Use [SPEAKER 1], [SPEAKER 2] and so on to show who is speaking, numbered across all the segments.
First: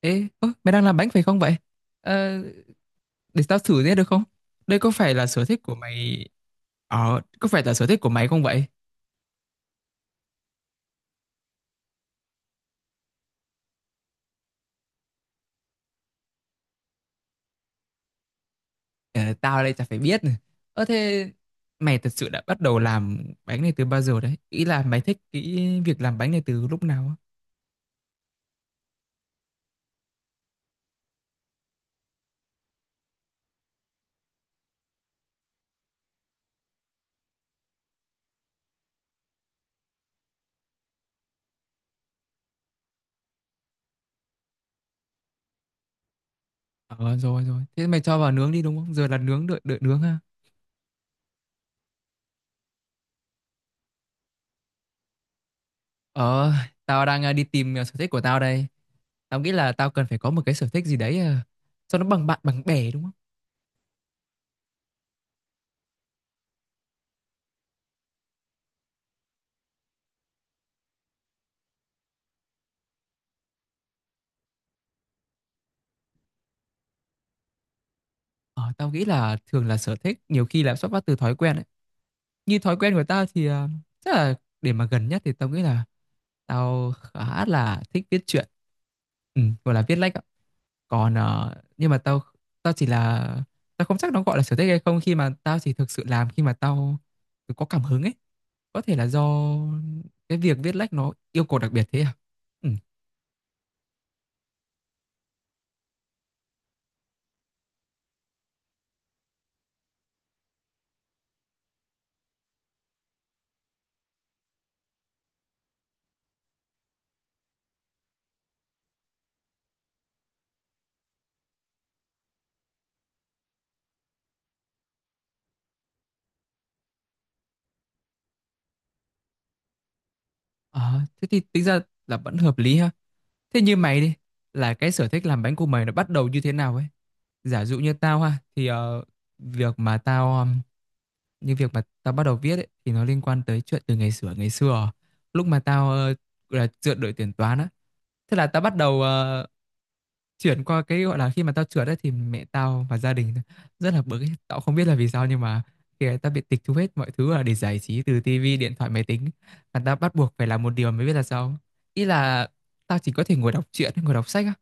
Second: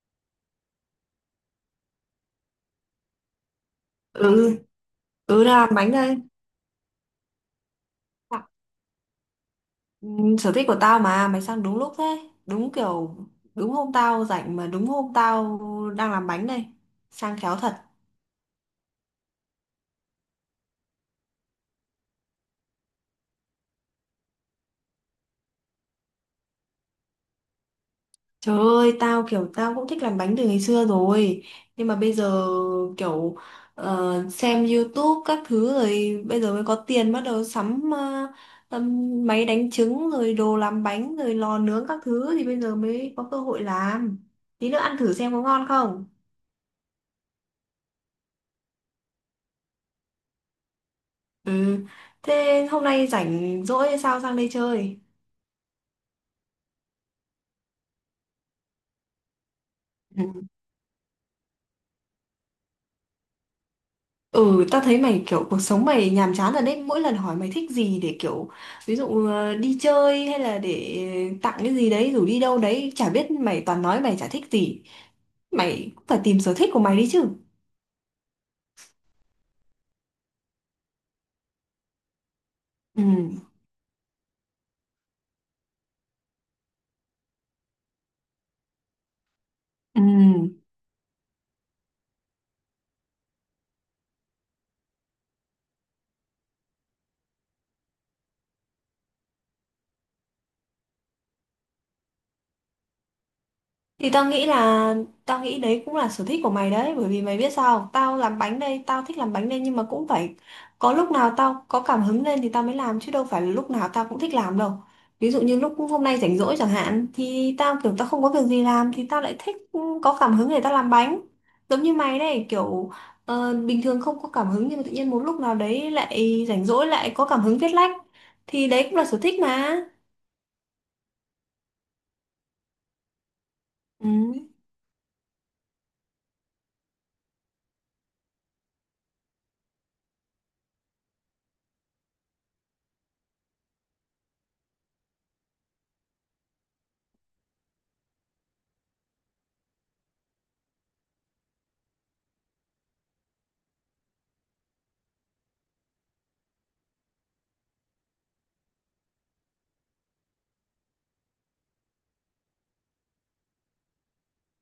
[SPEAKER 1] Mày đang làm bánh phải không vậy? Ờ, để tao thử thế được không?
[SPEAKER 2] Ừ.
[SPEAKER 1] Đây có phải là sở thích
[SPEAKER 2] Làm
[SPEAKER 1] của
[SPEAKER 2] bánh đây.
[SPEAKER 1] mày... Ờ, có phải là sở thích của mày không vậy?
[SPEAKER 2] ừ, Sở thích của tao mà mày sang đúng lúc thế. Đúng kiểu đúng hôm tao rảnh mà đúng hôm tao đang làm bánh đây. Sang khéo thật.
[SPEAKER 1] Ờ, tao đây chả phải biết. Ơ thế mày thật sự đã bắt đầu làm bánh này từ bao giờ đấy? Ý là mày thích cái việc làm bánh này từ lúc nào á?
[SPEAKER 2] Trời ơi, tao kiểu tao cũng thích làm bánh từ ngày xưa rồi, nhưng mà bây giờ kiểu xem YouTube các thứ rồi bây giờ mới có tiền bắt đầu sắm máy đánh trứng rồi đồ làm bánh rồi lò nướng các thứ thì bây giờ mới có cơ hội làm. Tí nữa ăn thử xem có ngon không.
[SPEAKER 1] Ờ, rồi rồi. Thế mày cho vào nướng đi đúng không? Giờ là nướng, đợi nướng ha.
[SPEAKER 2] Ừ. Thế hôm nay rảnh rỗi hay sao sang đây chơi?
[SPEAKER 1] Ờ, tao đang đi tìm sở thích của tao đây. Tao nghĩ là tao cần phải
[SPEAKER 2] Ừ.
[SPEAKER 1] có một cái sở thích gì đấy cho nó bằng bạn bằng bè đúng không?
[SPEAKER 2] Ừ, ta thấy mày kiểu cuộc sống mày nhàm chán rồi đấy. Mỗi lần hỏi mày thích gì để kiểu ví dụ đi chơi hay là để tặng cái gì đấy rủ đi đâu đấy, chả biết mày toàn nói mày chả thích gì. Mày cũng phải tìm sở thích của mày đi chứ.
[SPEAKER 1] Ờ, tao nghĩ là thường là sở thích nhiều khi là xuất phát từ thói quen ấy. Như thói quen
[SPEAKER 2] Ừ.
[SPEAKER 1] của tao thì chắc là để mà gần nhất thì tao nghĩ là tao khá là thích viết truyện. Ừ, gọi là viết
[SPEAKER 2] Ừ.
[SPEAKER 1] lách ạ. Còn nhưng mà tao tao chỉ là tao không chắc nó gọi là sở thích hay không khi mà tao chỉ thực sự làm khi mà tao có cảm hứng ấy. Có thể là do cái việc viết lách nó yêu cầu đặc biệt thế à? Ừ.
[SPEAKER 2] Thì tao nghĩ là Tao nghĩ đấy cũng là sở thích của mày đấy, bởi vì mày biết sao không? Tao làm bánh đây, tao thích làm bánh đây, nhưng mà cũng phải có lúc nào tao có cảm hứng lên thì tao mới làm chứ đâu phải là lúc nào tao cũng thích làm đâu. Ví dụ như lúc hôm nay rảnh rỗi chẳng hạn thì tao kiểu tao không có việc gì làm thì tao lại thích, ừ, có cảm hứng để tao làm bánh. Giống như mày đây kiểu bình thường không có cảm hứng nhưng mà tự nhiên một lúc nào đấy lại rảnh rỗi lại có cảm hứng viết lách thì đấy cũng là sở thích mà.
[SPEAKER 1] Ờ, thế thì tính ra là vẫn hợp lý ha. Thế như mày
[SPEAKER 2] Ừ.
[SPEAKER 1] đi, là cái sở thích làm bánh của mày nó bắt đầu như thế nào ấy? Giả dụ như tao ha, thì ờ, việc mà tao như việc mà tao bắt đầu viết ấy, thì nó liên quan tới chuyện từ ngày xưa lúc mà tao gọi là dựa đội tuyển toán á, thế là tao bắt đầu chuyển qua cái gọi là khi mà tao trượt ấy thì mẹ tao và gia đình rất là bực ấy. Tao không biết là vì sao nhưng mà khi ấy tao bị tịch thu hết mọi thứ là để giải trí từ tivi, điện thoại, máy tính và tao bắt buộc phải làm một điều mới biết là sao. Ý là tao chỉ có thể ngồi đọc truyện, ngồi đọc sách á.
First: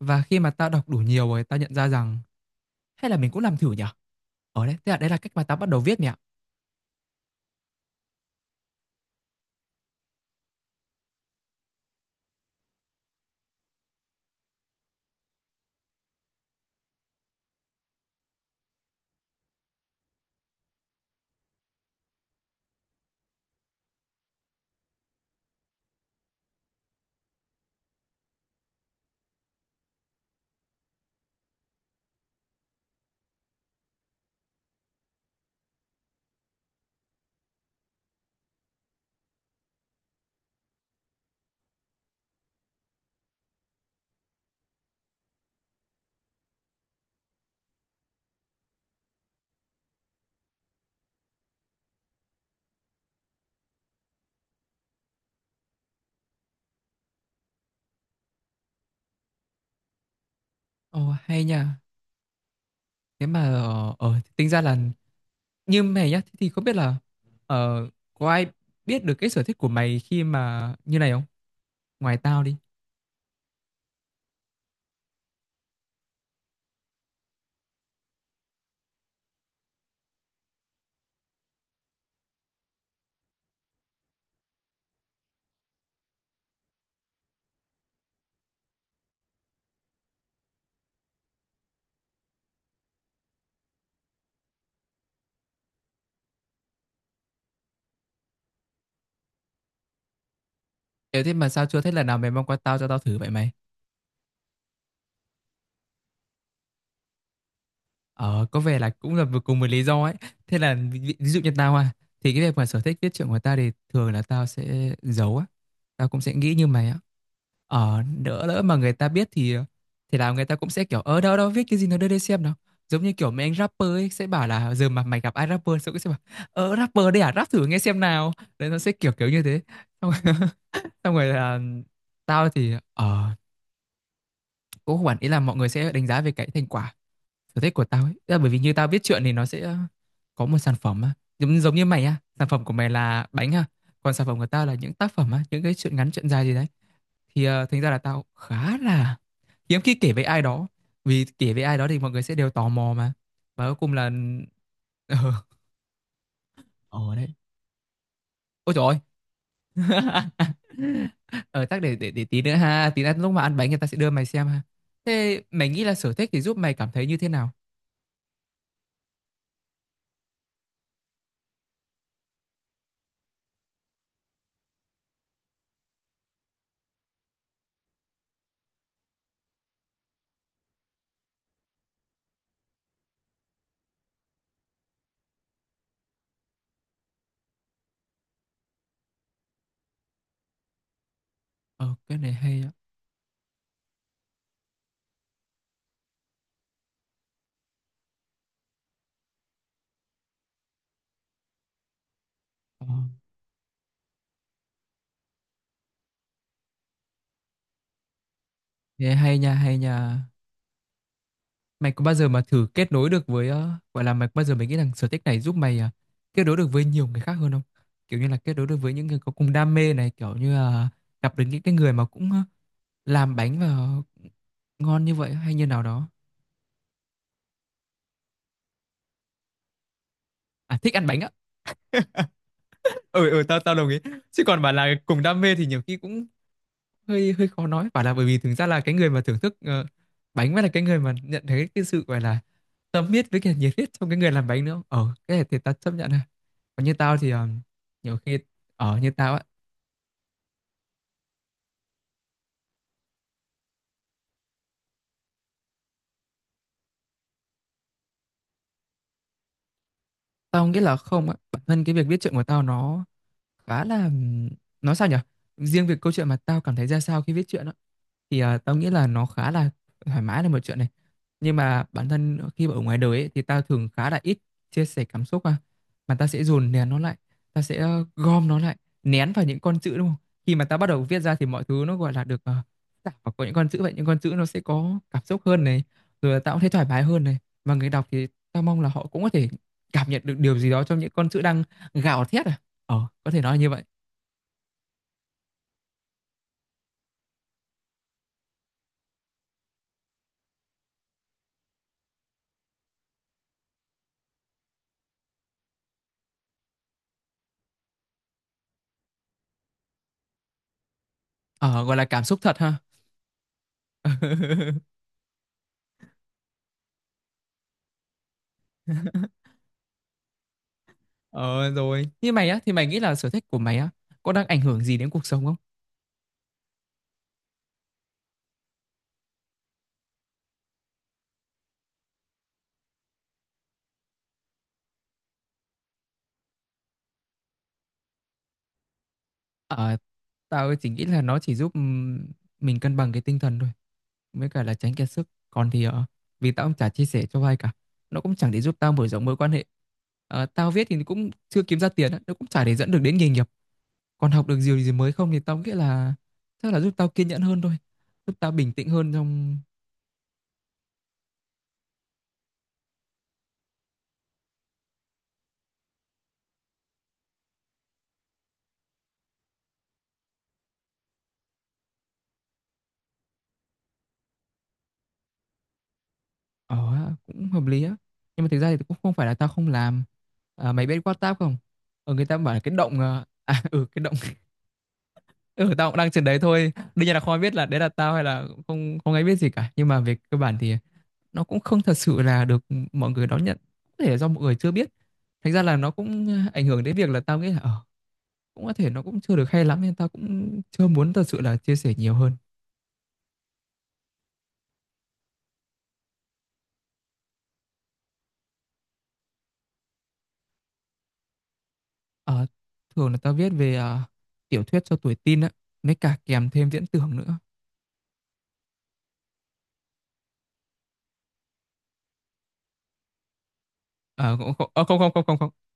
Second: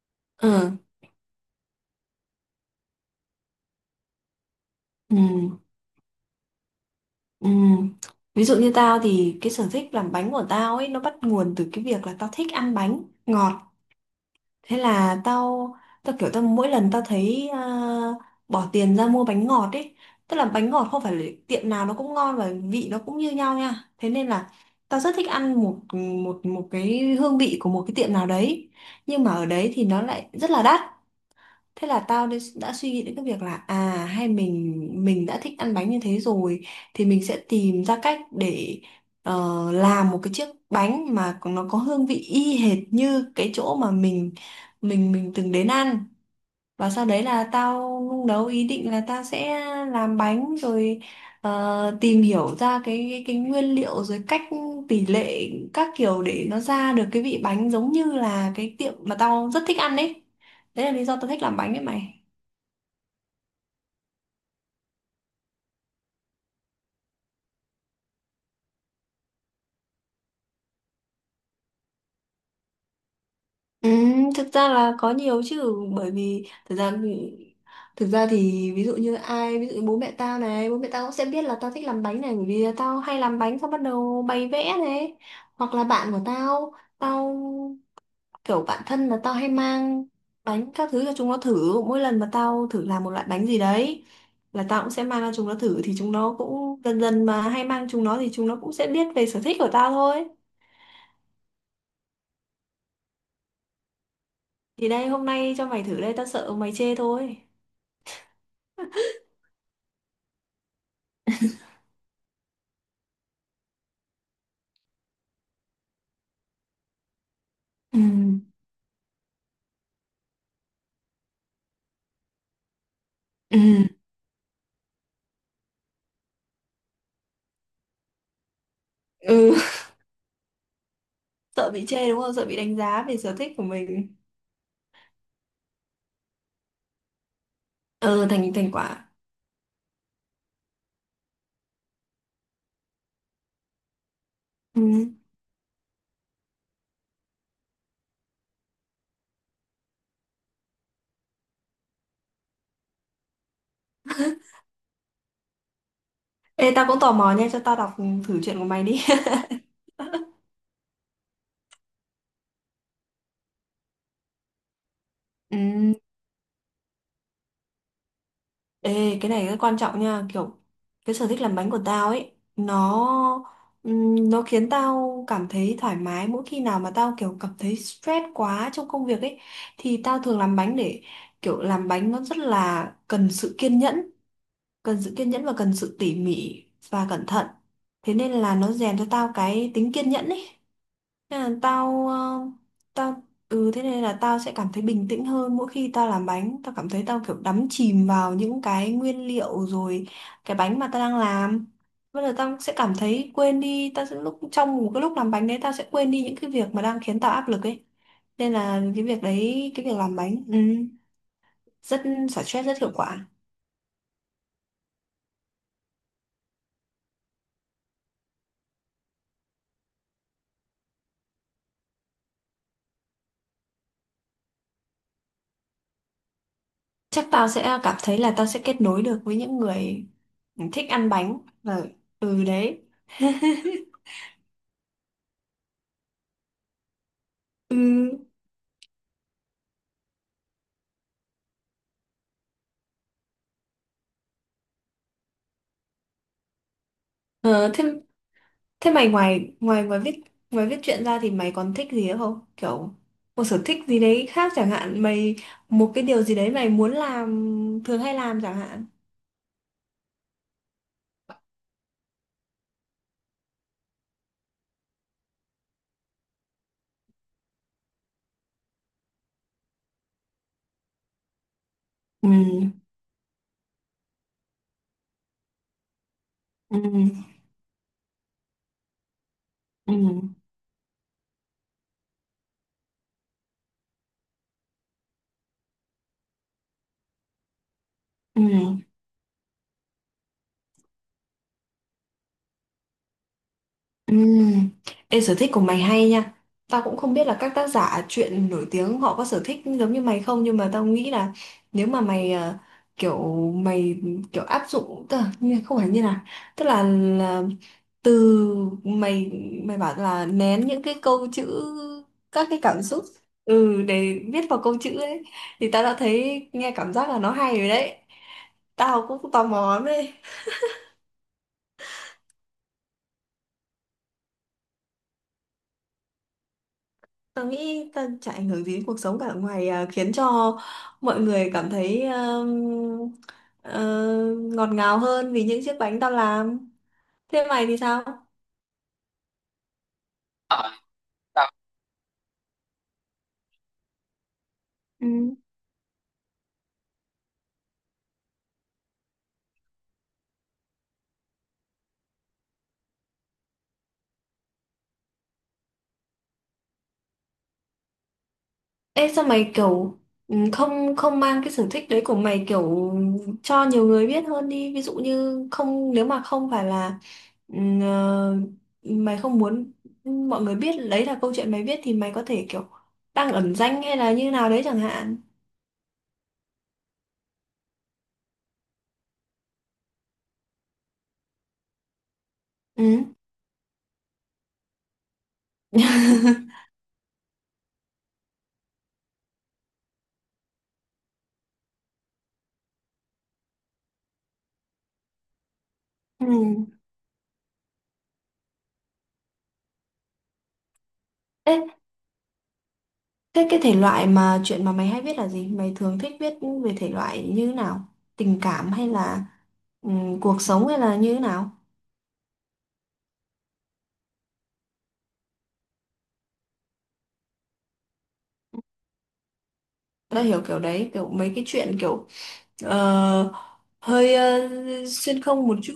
[SPEAKER 1] Và khi mà tao
[SPEAKER 2] Ừ.
[SPEAKER 1] đọc đủ nhiều rồi tao nhận ra rằng hay là mình cũng làm thử nhở? Ở đấy, thế là đấy là
[SPEAKER 2] Ừ.
[SPEAKER 1] cách mà tao bắt đầu viết mẹ ạ.
[SPEAKER 2] Ừ. Ví dụ như tao thì cái sở thích làm bánh của tao ấy nó bắt nguồn từ cái việc là tao thích ăn bánh ngọt. Thế là tao tao kiểu tao mỗi lần tao thấy à, bỏ tiền ra mua bánh ngọt ấy, tức là bánh ngọt không phải là tiệm nào nó cũng ngon và vị nó cũng như nhau nha. Thế nên là tao rất thích ăn một một một cái hương vị của một cái tiệm nào đấy. Nhưng mà ở đấy thì nó lại rất là đắt, thế là tao đã suy nghĩ đến cái việc là à hay mình đã thích ăn bánh như thế rồi thì mình sẽ tìm ra cách để làm một cái chiếc bánh mà nó có hương vị y hệt như cái chỗ mà mình từng đến ăn. Và sau đấy là tao nung nấu ý định là tao sẽ làm bánh rồi tìm hiểu ra cái nguyên liệu rồi cách tỷ lệ các kiểu để nó ra được cái vị bánh giống như là cái tiệm mà tao rất thích ăn đấy. Đấy là lý
[SPEAKER 1] Ồ
[SPEAKER 2] do tao thích
[SPEAKER 1] hay
[SPEAKER 2] làm bánh
[SPEAKER 1] nha.
[SPEAKER 2] đấy mày.
[SPEAKER 1] Thế mà tính ra là như mày nhá thì không biết là ờ, có ai biết được cái sở thích của mày khi mà như này không? Ngoài tao đi.
[SPEAKER 2] Ừ, thực ra là có nhiều chứ, bởi vì thực ra thì ví dụ như ai ví dụ như bố mẹ tao này, bố mẹ tao cũng sẽ biết là tao thích làm bánh này bởi vì tao hay làm bánh xong bắt đầu bày vẽ này, hoặc là bạn của tao, kiểu bạn thân là tao hay mang bánh các thứ cho chúng nó thử. Mỗi lần mà tao thử làm một loại bánh gì đấy là tao cũng sẽ mang cho chúng nó thử, thì chúng nó cũng dần dần mà hay mang chúng nó thì chúng nó cũng sẽ biết về sở thích của tao thôi.
[SPEAKER 1] Thế thế mà sao chưa thấy lần nào mày mang qua tao cho tao thử vậy mày?
[SPEAKER 2] Thì đây hôm nay cho mày thử đây, tao sợ mày chê thôi.
[SPEAKER 1] Ờ, có vẻ là cũng là vừa cùng một lý do ấy. Thế là ví, ví ví dụ như tao à, thì cái việc mà sở thích viết truyện của tao thì thường là tao sẽ giấu á. Tao cũng sẽ nghĩ như mày á.
[SPEAKER 2] Ừ.
[SPEAKER 1] Ờ, đỡ lỡ mà người ta biết thì là người ta cũng sẽ kiểu ở đâu đâu viết cái gì nó đưa đây xem nào. Giống như kiểu mấy anh
[SPEAKER 2] Ừ,
[SPEAKER 1] rapper ấy sẽ bảo là giờ mà mày gặp ai rapper sẽ cũng sẽ bảo ờ rapper đây à rap thử nghe xem nào. Đấy nó sẽ kiểu kiểu như
[SPEAKER 2] ừ,
[SPEAKER 1] thế. Xong rồi, xong rồi là
[SPEAKER 2] sợ bị chê đúng không? Sợ
[SPEAKER 1] tao
[SPEAKER 2] bị
[SPEAKER 1] thì
[SPEAKER 2] đánh giá về sở thích của mình.
[SPEAKER 1] cũng không hẳn ý là mọi người sẽ đánh giá về cái thành quả sở thích của tao ấy.
[SPEAKER 2] Ừ,
[SPEAKER 1] Tức là bởi
[SPEAKER 2] thành
[SPEAKER 1] vì
[SPEAKER 2] thành
[SPEAKER 1] như tao viết
[SPEAKER 2] quả.
[SPEAKER 1] truyện thì nó sẽ có một sản phẩm á. Giống giống như mày á, sản phẩm của mày là bánh ha, còn sản phẩm của tao là những tác
[SPEAKER 2] Ừ.
[SPEAKER 1] phẩm á, những cái chuyện ngắn chuyện dài gì đấy thì thành ra là tao khá là hiếm khi kể với ai đó, vì kể với ai đó thì mọi người sẽ đều tò mò mà và cuối cùng là ờ
[SPEAKER 2] Ê, tao cũng tò
[SPEAKER 1] ờ đấy.
[SPEAKER 2] mò nha, cho tao đọc thử chuyện của
[SPEAKER 1] Ôi
[SPEAKER 2] mày
[SPEAKER 1] trời
[SPEAKER 2] đi.
[SPEAKER 1] ơi ờ chắc để tí nữa ha, tí nữa lúc mà ăn bánh người ta sẽ đưa mày xem ha. Thế
[SPEAKER 2] Ừ.
[SPEAKER 1] mày nghĩ là sở thích thì giúp mày cảm thấy như thế nào?
[SPEAKER 2] Ê, cái này rất quan trọng nha, kiểu cái sở thích làm bánh của tao ấy, nó khiến tao cảm thấy thoải mái mỗi khi nào mà tao kiểu cảm thấy stress quá trong công việc ấy thì tao thường làm bánh để kiểu. Làm bánh nó rất là cần sự kiên nhẫn, cần sự kiên nhẫn và cần sự tỉ mỉ và cẩn thận. Thế nên là nó rèn cho tao cái tính kiên nhẫn ấy, nên là
[SPEAKER 1] Ờ
[SPEAKER 2] tao
[SPEAKER 1] cái này
[SPEAKER 2] ờ,
[SPEAKER 1] hay á.
[SPEAKER 2] tao ừ, thế nên là tao sẽ cảm thấy bình tĩnh hơn. Mỗi khi tao làm bánh tao cảm thấy tao kiểu đắm chìm vào những cái nguyên liệu rồi cái bánh mà tao đang làm. Bây giờ tao sẽ
[SPEAKER 1] Ờ.
[SPEAKER 2] cảm thấy quên đi, tao sẽ lúc trong một cái lúc làm bánh đấy tao sẽ quên đi những cái việc mà đang khiến tao áp lực ấy. Nên là cái
[SPEAKER 1] Thế
[SPEAKER 2] việc
[SPEAKER 1] hay nha,
[SPEAKER 2] đấy
[SPEAKER 1] hay
[SPEAKER 2] cái việc làm
[SPEAKER 1] nha.
[SPEAKER 2] bánh, ừ,
[SPEAKER 1] Mày
[SPEAKER 2] rất
[SPEAKER 1] có bao giờ mà
[SPEAKER 2] xả
[SPEAKER 1] thử
[SPEAKER 2] stress, rất hiệu
[SPEAKER 1] kết nối
[SPEAKER 2] quả.
[SPEAKER 1] được với gọi là mày có bao giờ mày nghĩ rằng sở thích này giúp mày kết nối được với nhiều người khác hơn không? Kiểu như là kết nối được với những người có cùng đam mê này, kiểu như là gặp được những cái người mà cũng làm bánh và ngon như vậy hay như nào đó.
[SPEAKER 2] Chắc tao sẽ cảm thấy là tao sẽ kết nối được với những người
[SPEAKER 1] À
[SPEAKER 2] thích
[SPEAKER 1] thích ăn
[SPEAKER 2] ăn
[SPEAKER 1] bánh á.
[SPEAKER 2] bánh và ừ đấy
[SPEAKER 1] Ừ ừ, tao tao đồng ý. Chứ còn bảo là cùng đam mê thì nhiều khi cũng hơi hơi khó nói, bảo là bởi
[SPEAKER 2] ừ.
[SPEAKER 1] vì thực ra là cái người mà thưởng thức bánh mới là cái người mà nhận thấy cái sự gọi là tâm huyết với cả nhiệt huyết trong cái người làm bánh nữa. Ờ cái này thì tao chấp nhận. Còn như tao thì
[SPEAKER 2] Ờ, thế
[SPEAKER 1] nhiều khi
[SPEAKER 2] thế
[SPEAKER 1] ở
[SPEAKER 2] mày
[SPEAKER 1] như tao á,
[SPEAKER 2] ngoài ngoài ngoài viết viết truyện ra thì mày còn thích gì nữa không, kiểu một sở thích gì đấy khác chẳng hạn mày, một cái điều gì đấy mày muốn làm, thường hay làm chẳng hạn.
[SPEAKER 1] tao nghĩ là không á, bản thân cái việc viết truyện của tao nó khá là nói sao nhỉ? Riêng việc câu chuyện mà tao cảm thấy ra sao khi viết truyện á thì à, tao nghĩ là nó khá là thoải mái là một chuyện này, nhưng mà bản
[SPEAKER 2] Ừ.
[SPEAKER 1] thân khi mà ở ngoài đời ấy, thì tao thường khá là ít chia sẻ cảm xúc, à mà tao sẽ dồn
[SPEAKER 2] Ừ.
[SPEAKER 1] nén nó lại, tao sẽ gom nó lại, nén vào những con chữ đúng không,
[SPEAKER 2] Ừ.
[SPEAKER 1] khi mà tao bắt đầu viết ra thì mọi thứ nó gọi là được tạo vào có những con chữ vậy, những con chữ nó sẽ có cảm xúc hơn này, rồi là tao cũng thấy thoải mái hơn này, và người đọc thì
[SPEAKER 2] Ừ.
[SPEAKER 1] tao mong là họ cũng có thể cảm nhận được điều gì đó trong những con chữ đang gào thét à, ờ có thể nói là như vậy.
[SPEAKER 2] Ừm. Ê, sở thích của mày hay nha. Tao cũng không biết là các tác giả truyện nổi tiếng họ có sở thích giống như mày không, nhưng mà tao nghĩ là nếu mà mày kiểu mày kiểu áp dụng tức là không phải như là tức là từ mày mày bảo là nén những cái câu chữ,
[SPEAKER 1] Ờ gọi là cảm xúc
[SPEAKER 2] các
[SPEAKER 1] thật
[SPEAKER 2] cái
[SPEAKER 1] ha.
[SPEAKER 2] cảm xúc, ừ để viết vào câu chữ ấy, thì tao đã thấy nghe cảm giác là nó hay rồi đấy. Tao cũng tò mò lắm đấy.
[SPEAKER 1] Ờ rồi. Như mày á, thì mày nghĩ là sở thích của mày á, có đang ảnh hưởng gì đến cuộc sống không?
[SPEAKER 2] Tớ nghĩ tớ chả ảnh hưởng gì đến cuộc sống cả ngoài à, khiến cho mọi người cảm thấy ờ, ngọt ngào hơn vì những chiếc bánh tao làm. Thế mày thì sao?
[SPEAKER 1] Ờ,
[SPEAKER 2] Ờ,
[SPEAKER 1] tao chỉ nghĩ là nó
[SPEAKER 2] tao
[SPEAKER 1] chỉ giúp mình cân bằng cái tinh thần thôi, với cả là tránh kiệt sức.
[SPEAKER 2] Ừ.
[SPEAKER 1] Còn thì vì tao cũng chả chia sẻ cho ai cả, nó cũng chẳng để giúp tao mở rộng mối quan hệ. Ờ, tao viết thì cũng chưa kiếm ra tiền, á, nó cũng chả để dẫn được đến nghề nghiệp. Còn học được điều gì mới không thì tao nghĩ là chắc là giúp tao kiên nhẫn hơn thôi, giúp tao bình tĩnh
[SPEAKER 2] Ê
[SPEAKER 1] hơn
[SPEAKER 2] sao mày
[SPEAKER 1] trong.
[SPEAKER 2] kiểu, ừ, không không mang cái sở thích đấy của mày kiểu cho nhiều người biết hơn đi. Ví dụ như không nếu mà không phải là ừ, ờ, mày không muốn mọi người biết đấy là câu chuyện mày biết thì mày có thể kiểu đăng ẩn danh hay là như nào đấy chẳng hạn.
[SPEAKER 1] Ờ, ha, cũng hợp lý á. Nhưng mà thực ra thì cũng không phải là tao không làm. À, mày biết WhatsApp không? Ờ, người ta bảo là cái động...
[SPEAKER 2] Ừ.
[SPEAKER 1] À, ừ, cái động... Ừ, tao cũng đang trên đấy thôi. Đương nhiên là không ai biết là đấy là tao hay là không không ai biết gì cả. Nhưng mà về cơ bản thì nó cũng không thật sự là được mọi người đón nhận. Có thể là do mọi người chưa biết. Thành ra là nó
[SPEAKER 2] Ừ.
[SPEAKER 1] cũng ảnh hưởng đến việc là tao nghĩ là... Ờ, cũng có thể nó cũng chưa được hay lắm nên tao cũng chưa muốn thật sự
[SPEAKER 2] Ê,
[SPEAKER 1] là chia sẻ nhiều hơn.
[SPEAKER 2] thế cái thể loại mà chuyện mà mày hay viết là gì? Mày thường thích viết về thể loại như thế nào? Tình cảm hay là cuộc sống hay là như thế nào?
[SPEAKER 1] Ờ, thường là tao viết về tiểu thuyết cho tuổi teen á. Mới cả kèm thêm viễn tưởng nữa.
[SPEAKER 2] Tao hiểu kiểu đấy, kiểu mấy cái chuyện kiểu ờ, hơi
[SPEAKER 1] Ờ
[SPEAKER 2] ờ,
[SPEAKER 1] cũng không ờ, không không
[SPEAKER 2] xuyên
[SPEAKER 1] không không
[SPEAKER 2] không
[SPEAKER 1] không
[SPEAKER 2] một chút.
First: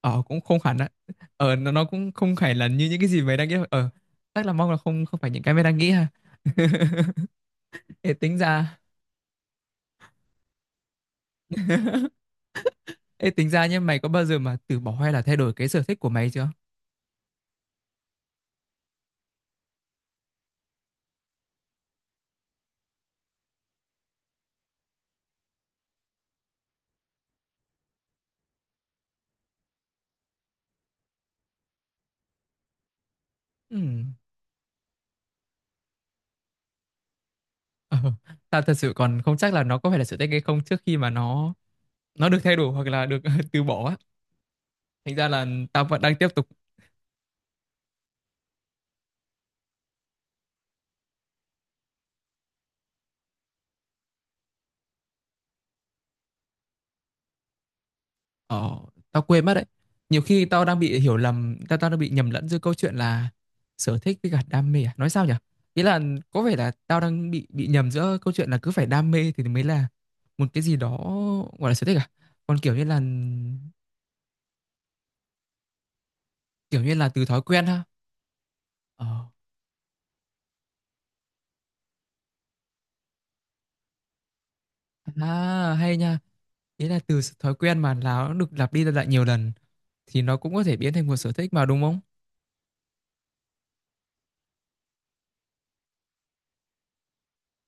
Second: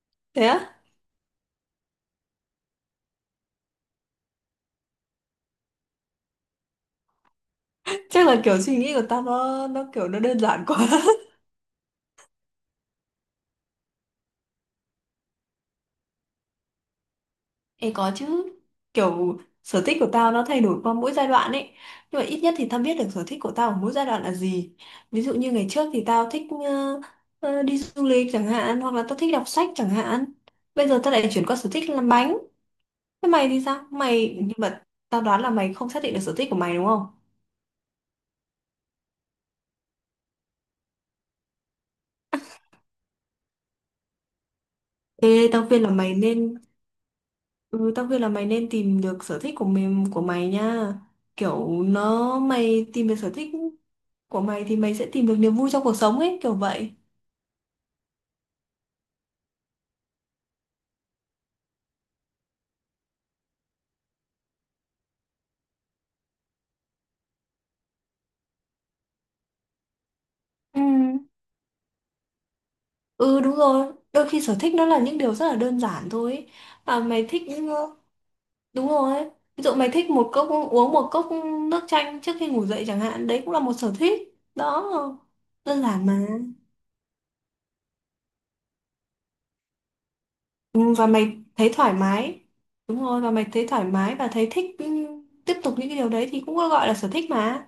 [SPEAKER 1] Ờ cũng
[SPEAKER 2] Thế
[SPEAKER 1] không
[SPEAKER 2] á?
[SPEAKER 1] hẳn á, ờ nó cũng không phải là như những cái gì mày đang nghĩ đâu. Ờ chắc là mong là không không phải những cái mày đang nghĩ ha. Ê
[SPEAKER 2] Chắc
[SPEAKER 1] tính
[SPEAKER 2] là kiểu suy
[SPEAKER 1] ra,
[SPEAKER 2] nghĩ của tao nó kiểu nó đơn giản quá.
[SPEAKER 1] ê tính ra nhé, mày có bao giờ mà từ bỏ hay là thay đổi cái sở thích của mày chưa?
[SPEAKER 2] Ê có chứ, kiểu sở thích của tao nó thay đổi qua mỗi giai đoạn ấy, nhưng mà ít nhất thì tao biết được sở thích của tao ở mỗi giai đoạn là gì. Ví dụ như ngày trước thì tao thích đi du lịch chẳng hạn hoặc là tao thích đọc sách chẳng hạn, bây giờ tao lại chuyển qua sở thích làm bánh. Thế mày thì sao
[SPEAKER 1] Ừm,
[SPEAKER 2] mày, nhưng mà tao đoán là mày không xác định được sở thích của mày đúng không.
[SPEAKER 1] ờ, tao thật sự còn không chắc là nó có phải là sở thích hay không trước khi mà nó được thay đổi hoặc là được từ bỏ á, thành ra
[SPEAKER 2] Ê
[SPEAKER 1] là
[SPEAKER 2] tao khuyên
[SPEAKER 1] tao
[SPEAKER 2] là
[SPEAKER 1] vẫn
[SPEAKER 2] mày
[SPEAKER 1] đang tiếp
[SPEAKER 2] nên
[SPEAKER 1] tục.
[SPEAKER 2] Ừ, tao khuyên là mày nên tìm được sở thích của của mày nha. Kiểu nó mày tìm được sở thích của mày thì mày sẽ tìm được niềm vui trong cuộc sống ấy, kiểu vậy.
[SPEAKER 1] Ờ, tao quên mất đấy. Nhiều khi tao đang bị hiểu lầm, tao tao đang bị nhầm lẫn giữa câu chuyện là sở thích với cả đam mê à? Nói sao nhỉ? Ý là có vẻ là tao đang bị nhầm giữa câu chuyện là cứ phải đam mê thì mới là một cái gì
[SPEAKER 2] Ừ.
[SPEAKER 1] đó gọi là sở thích à? Còn
[SPEAKER 2] Ừ đúng rồi, đôi khi sở thích nó là những điều rất là đơn giản thôi ấy,
[SPEAKER 1] kiểu như
[SPEAKER 2] mà
[SPEAKER 1] là từ
[SPEAKER 2] mày
[SPEAKER 1] thói
[SPEAKER 2] thích.
[SPEAKER 1] quen ha.
[SPEAKER 2] Đúng
[SPEAKER 1] Ờ.
[SPEAKER 2] rồi ấy. Ví dụ mày thích một cốc uống một cốc nước chanh trước khi ngủ dậy chẳng hạn, đấy cũng là một sở thích đó,
[SPEAKER 1] À,
[SPEAKER 2] đơn
[SPEAKER 1] hay
[SPEAKER 2] giản mà.
[SPEAKER 1] nha. Ý là từ thói quen mà nó được lặp đi lặp lại nhiều lần thì nó cũng có thể biến
[SPEAKER 2] Ừ, và
[SPEAKER 1] thành một sở
[SPEAKER 2] mày
[SPEAKER 1] thích mà
[SPEAKER 2] thấy
[SPEAKER 1] đúng
[SPEAKER 2] thoải
[SPEAKER 1] không?
[SPEAKER 2] mái, đúng rồi, và mày thấy thoải mái và thấy thích, ừ, tiếp tục những cái điều đấy thì cũng gọi là sở thích mà.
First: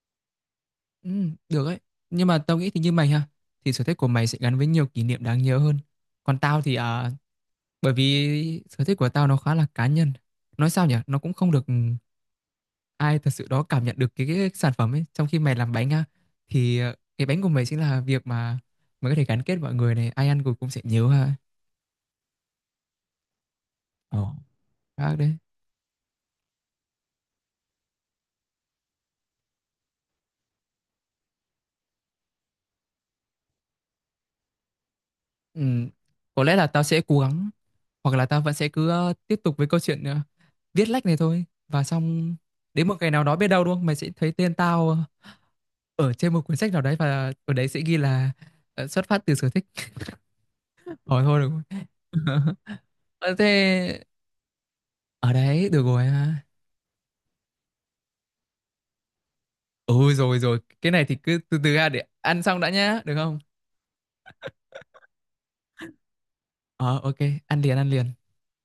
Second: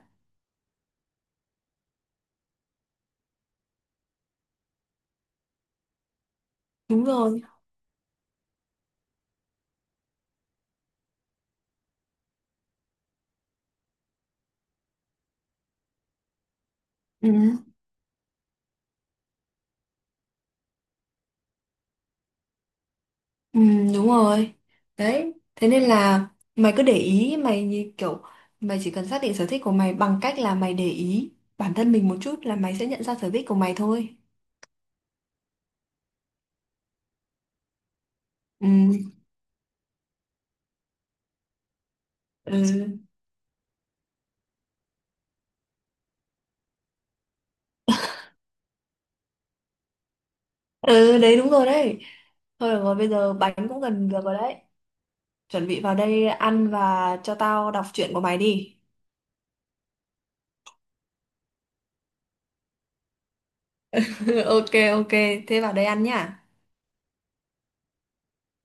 [SPEAKER 1] Ừ, được ấy. Nhưng mà tao nghĩ thì như mày ha, thì sở thích của mày sẽ gắn với nhiều kỷ niệm đáng nhớ hơn. Còn tao thì
[SPEAKER 2] Đúng
[SPEAKER 1] à,
[SPEAKER 2] rồi.
[SPEAKER 1] bởi vì sở thích của tao nó khá là cá nhân. Nói sao nhỉ, nó cũng không được ai thật sự đó cảm nhận được cái sản phẩm ấy. Trong khi mày làm bánh ha thì cái
[SPEAKER 2] Ừ.
[SPEAKER 1] bánh của mày chính là việc mà mày có thể gắn kết mọi người này, ai ăn rồi cũng sẽ nhớ ha.
[SPEAKER 2] Ừ, đúng
[SPEAKER 1] Ồ.
[SPEAKER 2] rồi.
[SPEAKER 1] Khác
[SPEAKER 2] Đấy,
[SPEAKER 1] đấy.
[SPEAKER 2] thế nên là mày cứ để ý, mày như kiểu mày chỉ cần xác định sở thích của mày bằng cách là mày để ý bản thân mình một chút là mày sẽ nhận ra sở thích của mày thôi.
[SPEAKER 1] Ừ, có lẽ là tao sẽ cố gắng hoặc là tao vẫn sẽ
[SPEAKER 2] Ừ,
[SPEAKER 1] cứ tiếp tục với câu chuyện viết lách này thôi và xong đến một
[SPEAKER 2] ừ,
[SPEAKER 1] ngày nào đó biết đâu đúng không mày sẽ thấy tên tao ở trên một cuốn sách nào đấy và ở đấy sẽ ghi là xuất phát từ sở thích.
[SPEAKER 2] ừ
[SPEAKER 1] Hỏi
[SPEAKER 2] đấy
[SPEAKER 1] thôi được
[SPEAKER 2] đúng rồi đấy.
[SPEAKER 1] rồi.
[SPEAKER 2] Thôi được rồi, bây
[SPEAKER 1] Ờ,
[SPEAKER 2] giờ
[SPEAKER 1] thế
[SPEAKER 2] bánh cũng gần được rồi đấy.
[SPEAKER 1] ở
[SPEAKER 2] Chuẩn
[SPEAKER 1] đấy
[SPEAKER 2] bị
[SPEAKER 1] được
[SPEAKER 2] vào
[SPEAKER 1] rồi
[SPEAKER 2] đây
[SPEAKER 1] ha.
[SPEAKER 2] ăn và cho tao đọc truyện của mày đi.
[SPEAKER 1] Ừ rồi rồi, cái này thì cứ từ từ ra để ăn xong đã nhá được không?
[SPEAKER 2] Ok ok, thế vào đây ăn nhá.
[SPEAKER 1] Ờ ok, ăn liền ăn liền.